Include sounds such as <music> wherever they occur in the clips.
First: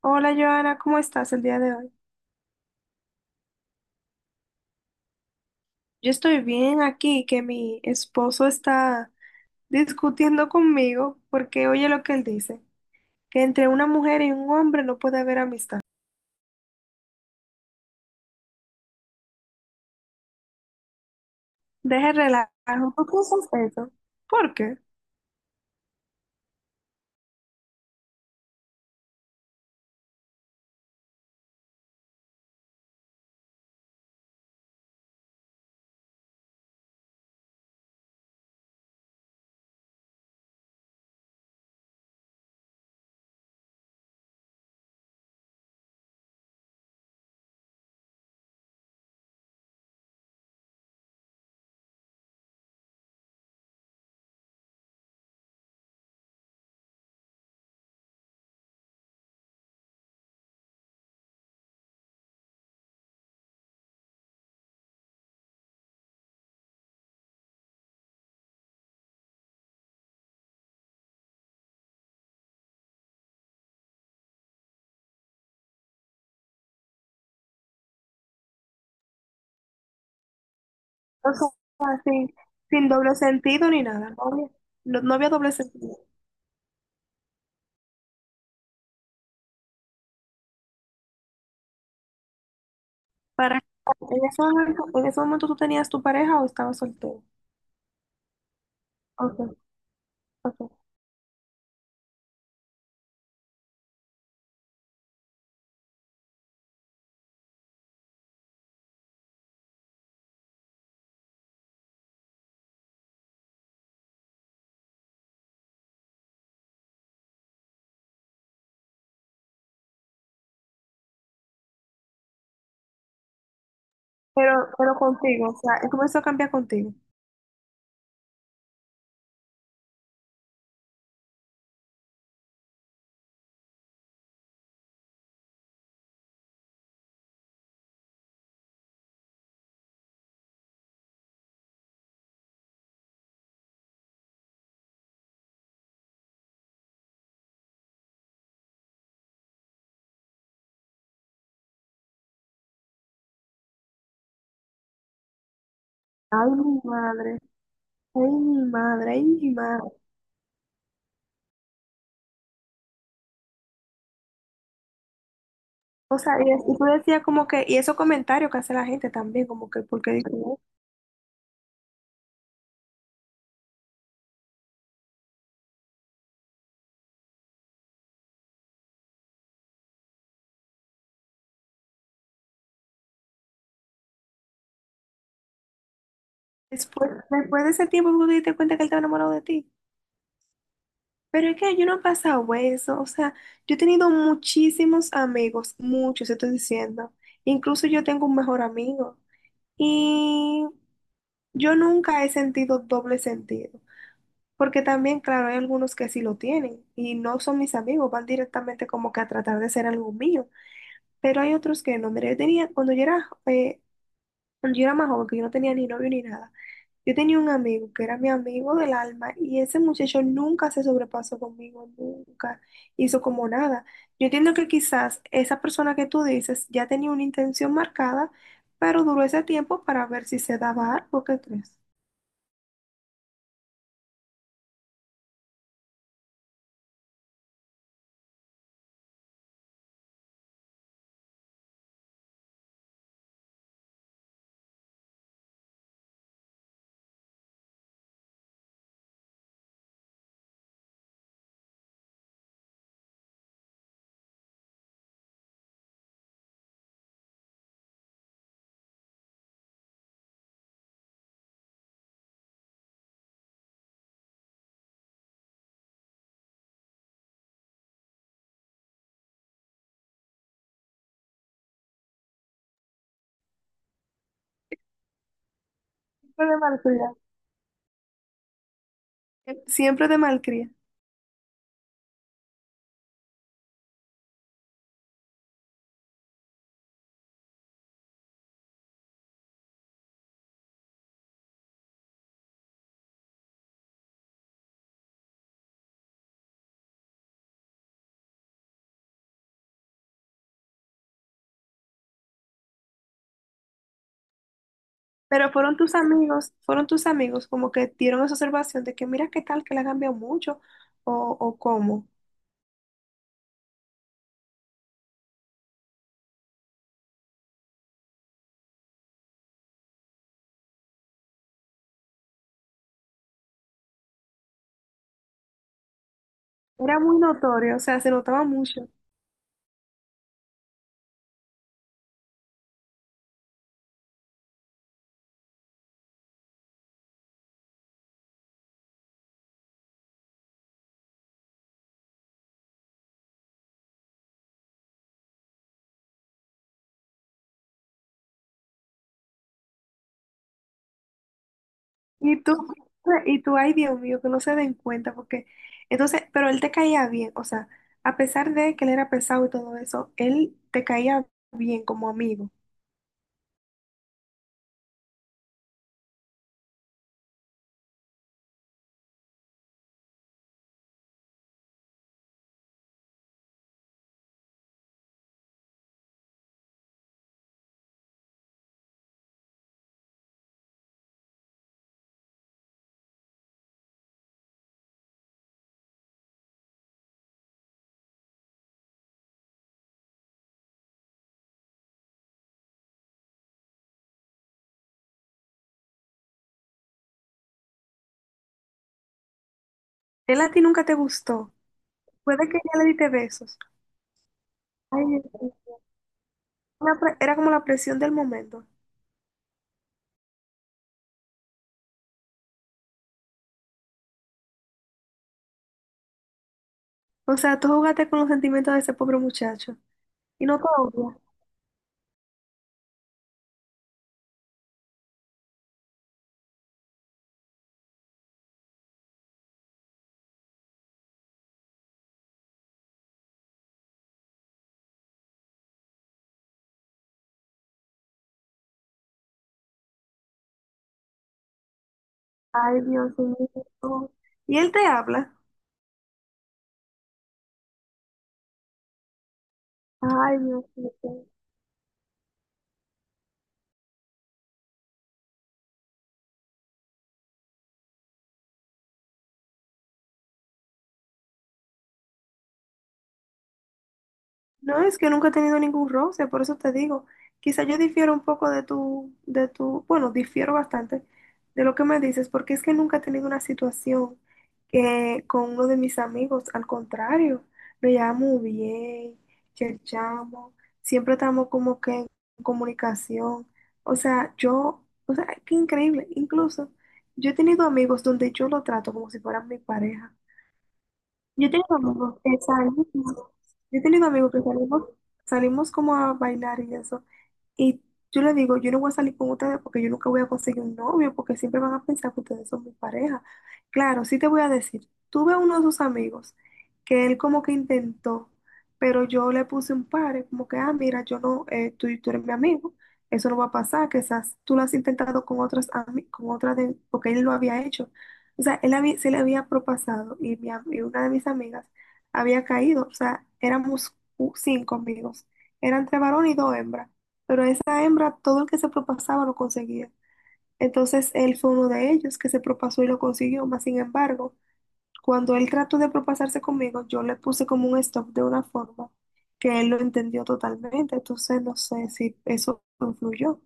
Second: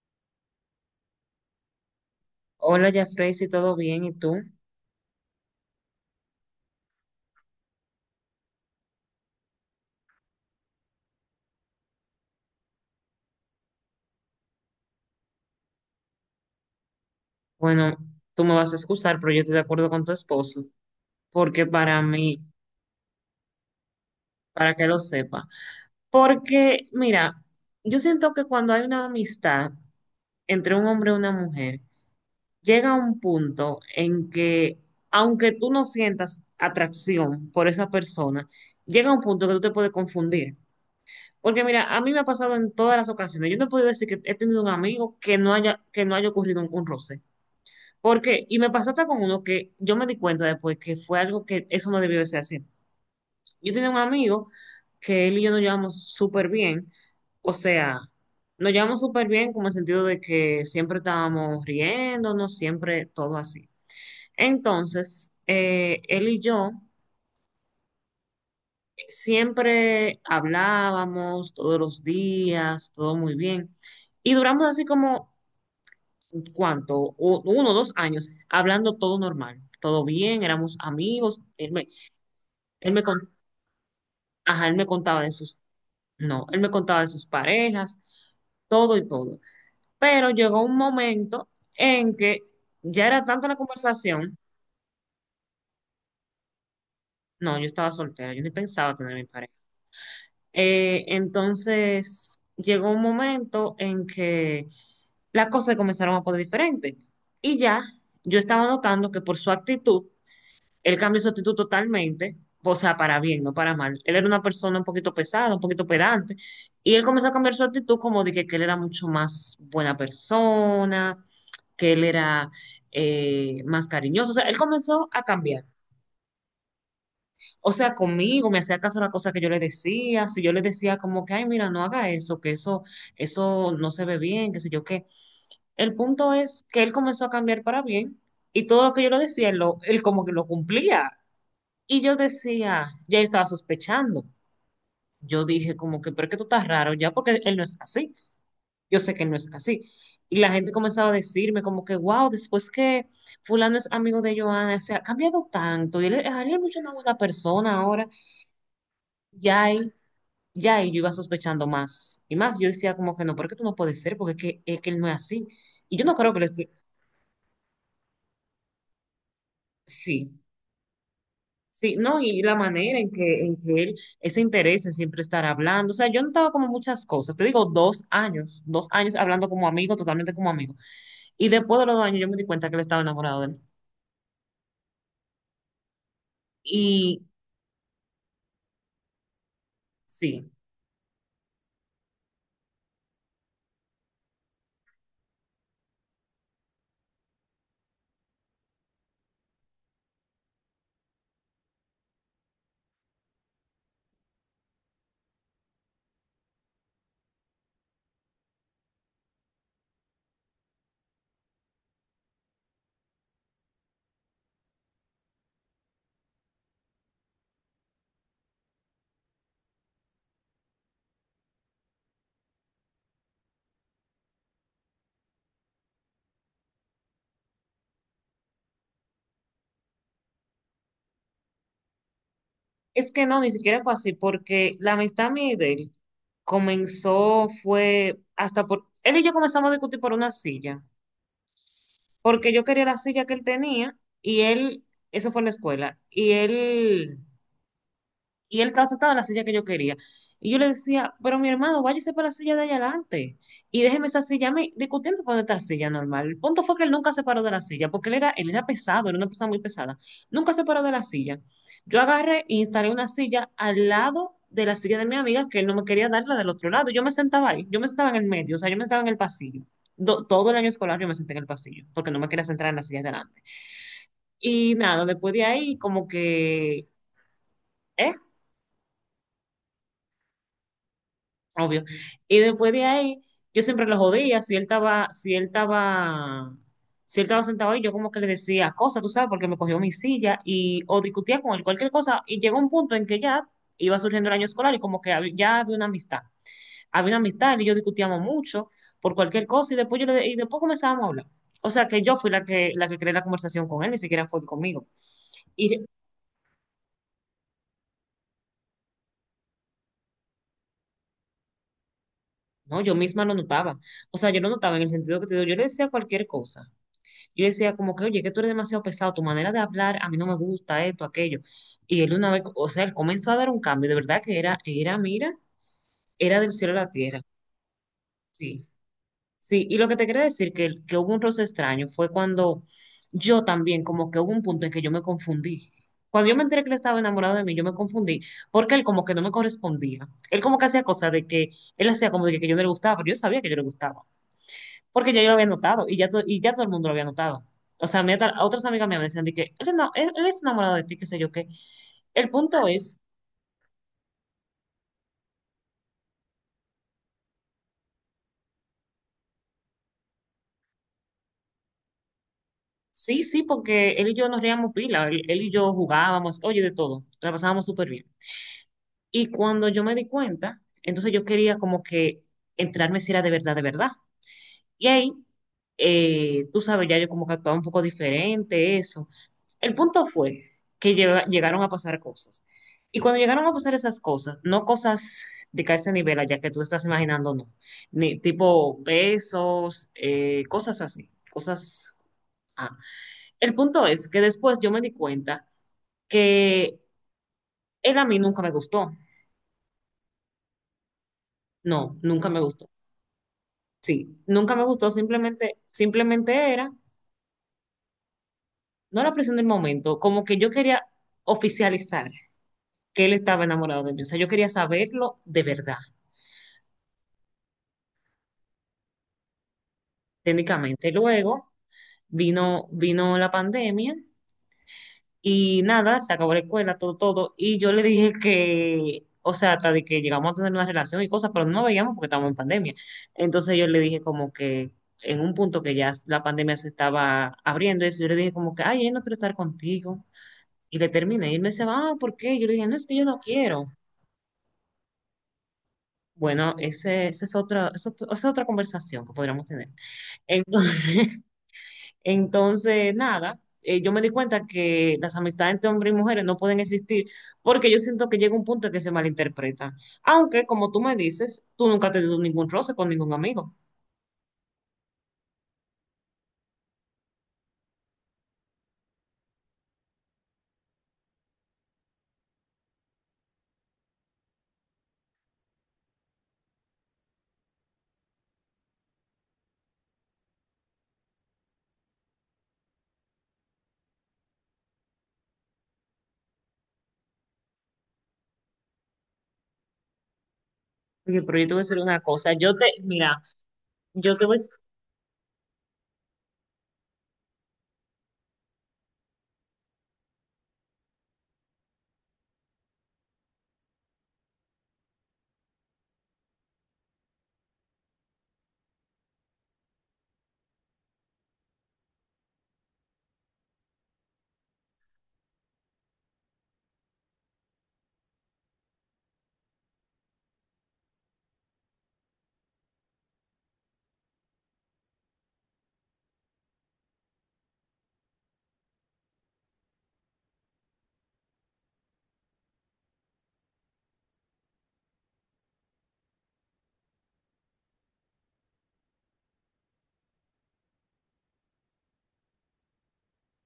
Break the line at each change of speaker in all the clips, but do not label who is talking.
Hola Joana, ¿cómo estás el día de hoy?
Hola, Jafrey, si todo bien, ¿y tú?
Yo estoy bien aquí, que mi esposo está discutiendo conmigo porque oye lo que él dice, que entre una mujer y un hombre no puede haber amistad.
Bueno, tú me vas a excusar, pero yo estoy de acuerdo con tu esposo, porque para
Deje el
mí,
relajo, ¿tú piensas eso? ¿Por
para
qué?
que lo sepa, porque mira, yo siento que cuando hay una amistad entre un hombre y una mujer, llega un punto en que, aunque tú no sientas atracción por esa persona, llega un punto que tú te puedes confundir. Porque mira, a mí me ha pasado en todas las ocasiones, yo no he podido decir que he tenido un amigo que no haya ocurrido un roce. Porque, y me pasó hasta con uno que yo me di cuenta después que fue algo que eso no debió de ser así. Yo tenía un amigo que él y yo nos llevamos súper bien, o sea, nos llevamos súper bien como el sentido de que siempre estábamos riéndonos, siempre todo así. Entonces, él y yo siempre hablábamos todos los días, todo muy bien, y duramos así como ¿cuánto? 1 o 2 años, hablando todo normal, todo bien, éramos
O
amigos,
sea, sin
él me,
doble
con-
sentido ni nada, no había,
ajá, él me
no, no
contaba
había
de
doble
sus,
sentido.
no, él me contaba de sus parejas, todo y todo. Pero llegó un momento en que ya era tanta la
Para, en
conversación,
ese momento, en ese momento tú tenías tu pareja o estabas soltero.
no, yo estaba soltera, yo ni pensaba tener mi
Ok,
pareja.
ok.
Entonces, llegó un momento en que las cosas comenzaron a poner diferentes y ya yo estaba notando que por su actitud, él cambió su actitud totalmente, o sea, para bien, no para mal. Él era una persona un poquito pesada, un poquito pedante, y él comenzó a cambiar su actitud como de que él era mucho más buena persona, que él era más cariñoso. O sea,
Pero,
él
pero
comenzó a
contigo, o
cambiar.
sea, él comenzó a cambiar contigo.
O sea, conmigo me hacía caso a la cosa que yo le decía, si yo le decía como que, ay, mira, no haga eso, que eso no se ve bien, qué sé yo qué. El punto es que él comenzó a cambiar para bien y todo lo que yo le decía, él como que lo cumplía. Y yo decía, ya yo estaba sospechando. Yo dije como que, pero es que tú estás raro ya porque él no es así. Yo sé que él no es así. Y la gente comenzaba a decirme como que, wow, después que fulano es amigo de Joana, se ha cambiado tanto. Y él,
Ay,
él es mucho
mi
una buena
madre.
persona ahora.
Ay, mi madre, ay, mi
Ya
madre.
ahí, ya ahí yo iba sospechando más. Y más, yo decía como que no, pero porque tú no puedes ser, porque es que él no es así. Y yo no
O
creo
sea,
que le
y, es-
esté...
y tú decías como que, y esos comentarios que hace la gente también, como que, porque digo,
Sí.
"Oh,
Sí, no, y la manera en que, él, ese interés en siempre estar hablando, o sea, yo notaba como muchas cosas, te digo, 2 años, 2 años hablando como amigo, totalmente como amigo, y después de los 2 años yo me di cuenta que él estaba enamorado de él.
después,
Y
después de ese tiempo tú te diste cuenta que él estaba enamorado de ti".
sí,
Pero es que yo no he pasado eso, o sea, yo he tenido muchísimos amigos, muchos, te estoy diciendo. Incluso yo tengo un mejor amigo. Y yo nunca he sentido doble sentido, porque también, claro, hay algunos que sí lo tienen y no son mis amigos, van directamente como que a tratar de ser algo mío. Pero hay otros que no. Mira, yo tenía, cuando yo era más joven, que yo no tenía ni novio ni nada, yo tenía un amigo que era mi amigo del alma y ese muchacho nunca se sobrepasó conmigo, nunca hizo como nada. Yo entiendo que quizás esa persona que tú dices ya tenía una intención marcada, pero duró ese tiempo para ver si se daba algo, ¿qué crees?
es que no, ni siquiera fue así, porque la amistad mía y de él comenzó, fue hasta por, él y yo comenzamos a discutir por una silla, porque yo quería la silla que él tenía, y él, eso fue en la escuela, y él estaba sentado en la silla que yo quería. Y yo le decía, pero mi hermano, váyase para la silla de allá adelante y déjeme esa silla a mí discutiendo por esta silla normal. El punto fue que él nunca se paró de la silla, porque él era pesado, era una persona muy pesada. Nunca se paró de la silla. Yo agarré e instalé una silla al lado de la silla de mi amiga, que él no me quería dar la del otro lado. Yo me sentaba ahí, yo me sentaba en el medio, o sea, yo me sentaba en el pasillo. Todo el año escolar yo me senté en el pasillo, porque no me quería sentar en la silla de delante. Y nada, después de ahí, como
Siempre de
que...
malcría.
¿Eh?
Siempre de malcría.
Obvio. Y después de ahí, yo siempre lo jodía, si él estaba, si él estaba, si él estaba sentado ahí, yo como que le decía cosas, tú sabes, porque me cogió mi silla y o discutía con él cualquier cosa, y llegó un punto en que ya iba surgiendo el año escolar y como que ya había una amistad. Había una amistad, él y yo discutíamos mucho por cualquier cosa y después y después comenzábamos a hablar. O sea que yo fui la que creé la conversación con él, ni siquiera fue él conmigo.
Pero
Y re-
fueron tus amigos como que dieron esa observación de que mira qué tal que la ha cambiado mucho o, o cómo.
no, yo misma lo notaba. O sea, yo lo notaba en el sentido que te digo, yo le decía cualquier cosa. Yo decía como que, oye, que tú eres demasiado pesado, tu manera de hablar a mí no me gusta, esto, aquello. Y él una vez, o sea, él comenzó a dar un cambio, de verdad que mira, era del cielo a la
Era muy
tierra.
notorio, o sea, se notaba
Sí,
mucho.
sí. Y lo que te quería decir, que hubo un roce extraño, fue cuando yo también, como que hubo un punto en que yo me confundí. Cuando yo me enteré que él estaba enamorado de mí, yo me confundí, porque él como que no me correspondía. Él como que hacía cosas de que, él hacía como de que yo no le gustaba, pero yo sabía que yo le gustaba porque ya yo lo había notado y ya todo el mundo lo había notado. O sea, mi otras amigas mías me decían de que no, él está enamorado de ti, qué sé yo qué. El
Y tú,
punto es,
y tú, ay Dios mío, que no se den cuenta, porque entonces, pero él te caía bien, o sea, a pesar de que él era pesado y todo eso, él te caía bien como amigo.
sí, sí, porque él y yo nos reíamos pila, él y yo jugábamos, oye, de todo, la pasábamos súper bien. Y cuando yo me di cuenta, entonces yo quería como que entrarme si era de verdad, de verdad. Y ahí, tú sabes, ya yo como que actuaba un poco diferente, eso. El punto fue que llegaron a pasar cosas. Y cuando llegaron a pasar esas cosas, no cosas de que a ese nivel allá que tú estás imaginando, no. Ni tipo besos, cosas así, cosas. Ah. El punto es que después yo me di cuenta que él a mí nunca me gustó.
Él a ti nunca te gustó.
No, nunca me
Puede que
gustó.
ya le diste besos.
Sí, nunca me gustó,
Ay, Dios mío.
simplemente era
Una pre- era como la presión del momento.
no la presión del momento, como que yo quería oficializar que él estaba enamorado de mí. O sea, yo quería saberlo de verdad,
O sea, tú jugaste con los sentimientos de ese pobre muchacho y no te
técnicamente.
odia.
Luego vino la pandemia y nada, se acabó la escuela, todo, todo. Y yo le dije que, o sea, hasta de que llegamos a tener una relación y cosas, pero no nos veíamos porque estábamos en pandemia. Entonces yo le dije como que en un punto que ya la pandemia se estaba abriendo, eso, yo le dije como que, ay, yo no quiero estar contigo. Y le terminé. Y él me decía, ah, ¿por qué? Yo le dije, no,
Ay,
es que yo
Dios
no
mío.
quiero.
No. Y él te habla.
Bueno, ese es otra, esa es otra conversación que podríamos tener.
Ay, Dios
Entonces,
mío.
<laughs> entonces nada, yo me di cuenta que las amistades entre hombres y mujeres no pueden existir porque yo siento que llega un punto en que se malinterpretan. Aunque, como tú me dices, tú nunca has tenido ningún roce con ningún amigo.
No, es que nunca he tenido ningún roce, por eso te digo. Quizá yo difiero un poco de tu, bueno, difiero bastante de lo que me dices, porque es que nunca he tenido una situación que con uno de mis amigos, al contrario, nos llevamos bien, cherchamos, siempre estamos como que en comunicación. O sea, yo, o sea, qué increíble. Incluso yo he tenido amigos donde yo lo trato como si fueran mi pareja.
Oye, pero yo
Yo
te voy a
tengo
decir una
amigos que
cosa.
salimos,
Mira,
yo tengo
yo te
amigos
voy,
que salimos, salimos como a bailar y eso. Y yo le digo, yo no voy a salir con ustedes porque yo nunca voy a conseguir un novio, porque siempre van a pensar que ustedes son mi pareja. Claro, sí te voy a decir, tuve a uno de sus amigos que él como que intentó, pero yo le puse un par, como que, ah, mira, yo no, tú, tú eres mi amigo, eso no va a pasar, quizás tú lo has intentado con otras, ami- con otras de, porque él lo había hecho. O sea, él había- se le había propasado y, mi am- y una de mis amigas había caído. O sea, éramos cu- cinco amigos. Eran tres varones y dos hembras. Pero esa hembra, todo el que se propasaba lo conseguía. Entonces él fue uno de ellos que se propasó y lo consiguió. Mas sin embargo, cuando él trató de propasarse conmigo, yo le puse como un stop de una forma que él lo entendió totalmente. Entonces no sé si eso influyó.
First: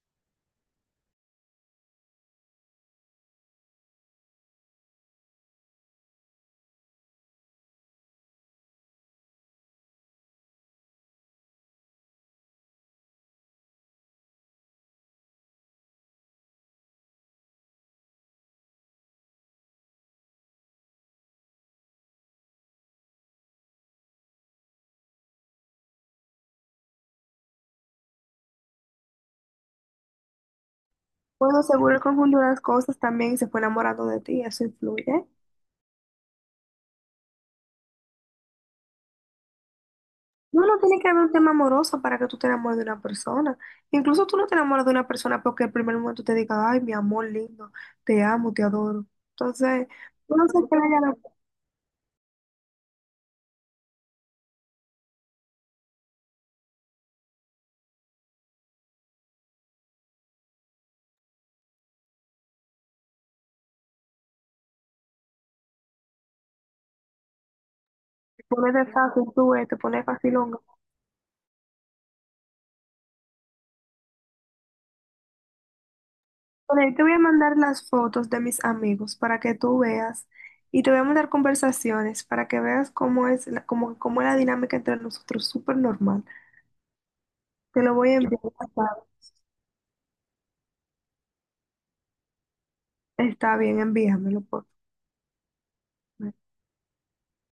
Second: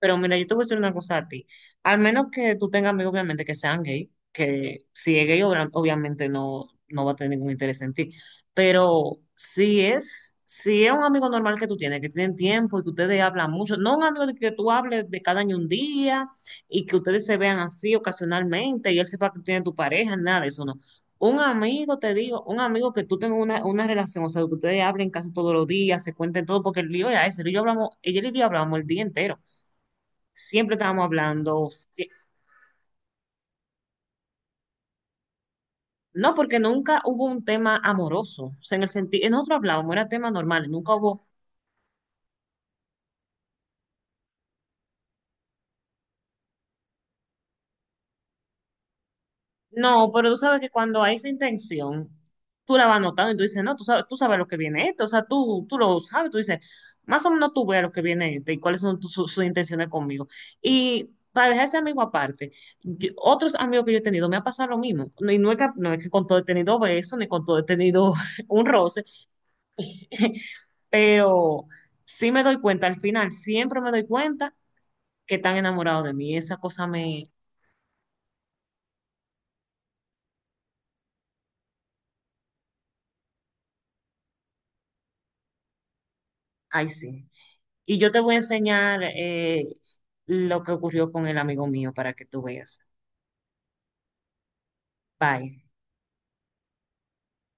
pero mira, yo te voy a decir una cosa a ti. Al menos que tú tengas amigos, obviamente, que sean gay, que si es gay, obviamente no, no va a tener ningún interés en ti. Pero si es un amigo normal que tú tienes, que tienen tiempo y que ustedes hablan mucho, no un amigo de que tú hables de cada año un día y que ustedes se vean así ocasionalmente y él sepa que tú tienes tu pareja, nada de eso, no. Un amigo, te digo, un amigo que tú tengas una relación, o sea, que ustedes hablen casi todos los días, se cuenten todo, porque el lío ya es, el lío hablamos, ella y yo hablamos el día entero, siempre estábamos
Bueno,
hablando,
seguro él
si-
confundió las cosas también y se fue enamorando de ti. Eso influye.
No, porque nunca hubo un tema amoroso, o sea, en el sentido, nosotros hablábamos, era tema
No,
normal,
no
nunca
tiene que
hubo,
haber un tema amoroso para que tú te enamores de una persona. Incluso tú no te enamoras de una persona porque el primer momento te diga, ay, mi amor lindo, te amo, te adoro. Entonces,
no, pero tú
no sé
sabes que
qué le
cuando
hayan
hay esa intención, tú la vas notando y tú dices, no, tú sabes lo que viene esto, o sea, tú lo sabes, tú dices, más o menos tú ves lo que viene este y cuáles son sus intenciones conmigo. Y para dejar ese amigo aparte, otros amigos que yo he tenido me ha pasado lo mismo, no, y no es que, con todo he tenido besos, ni con todo he tenido
te
<laughs> un
pones de
roce,
fácil, tú ves, te pones
<laughs>
facilonga.
pero sí me doy cuenta, al final siempre me doy cuenta que están enamorados de mí, esa
Bueno,
cosa
ahí te voy a
me,
mandar las fotos de mis amigos para que tú veas y te voy a mandar conversaciones para que veas cómo es la, cómo, cómo es la dinámica entre nosotros, súper normal.
ay sí.
Te lo
Y
voy
yo
a
te voy a
enviar. Está
enseñar lo que ocurrió con el amigo mío para que tú veas.
está bien, envíamelo, por
Bye.
favor.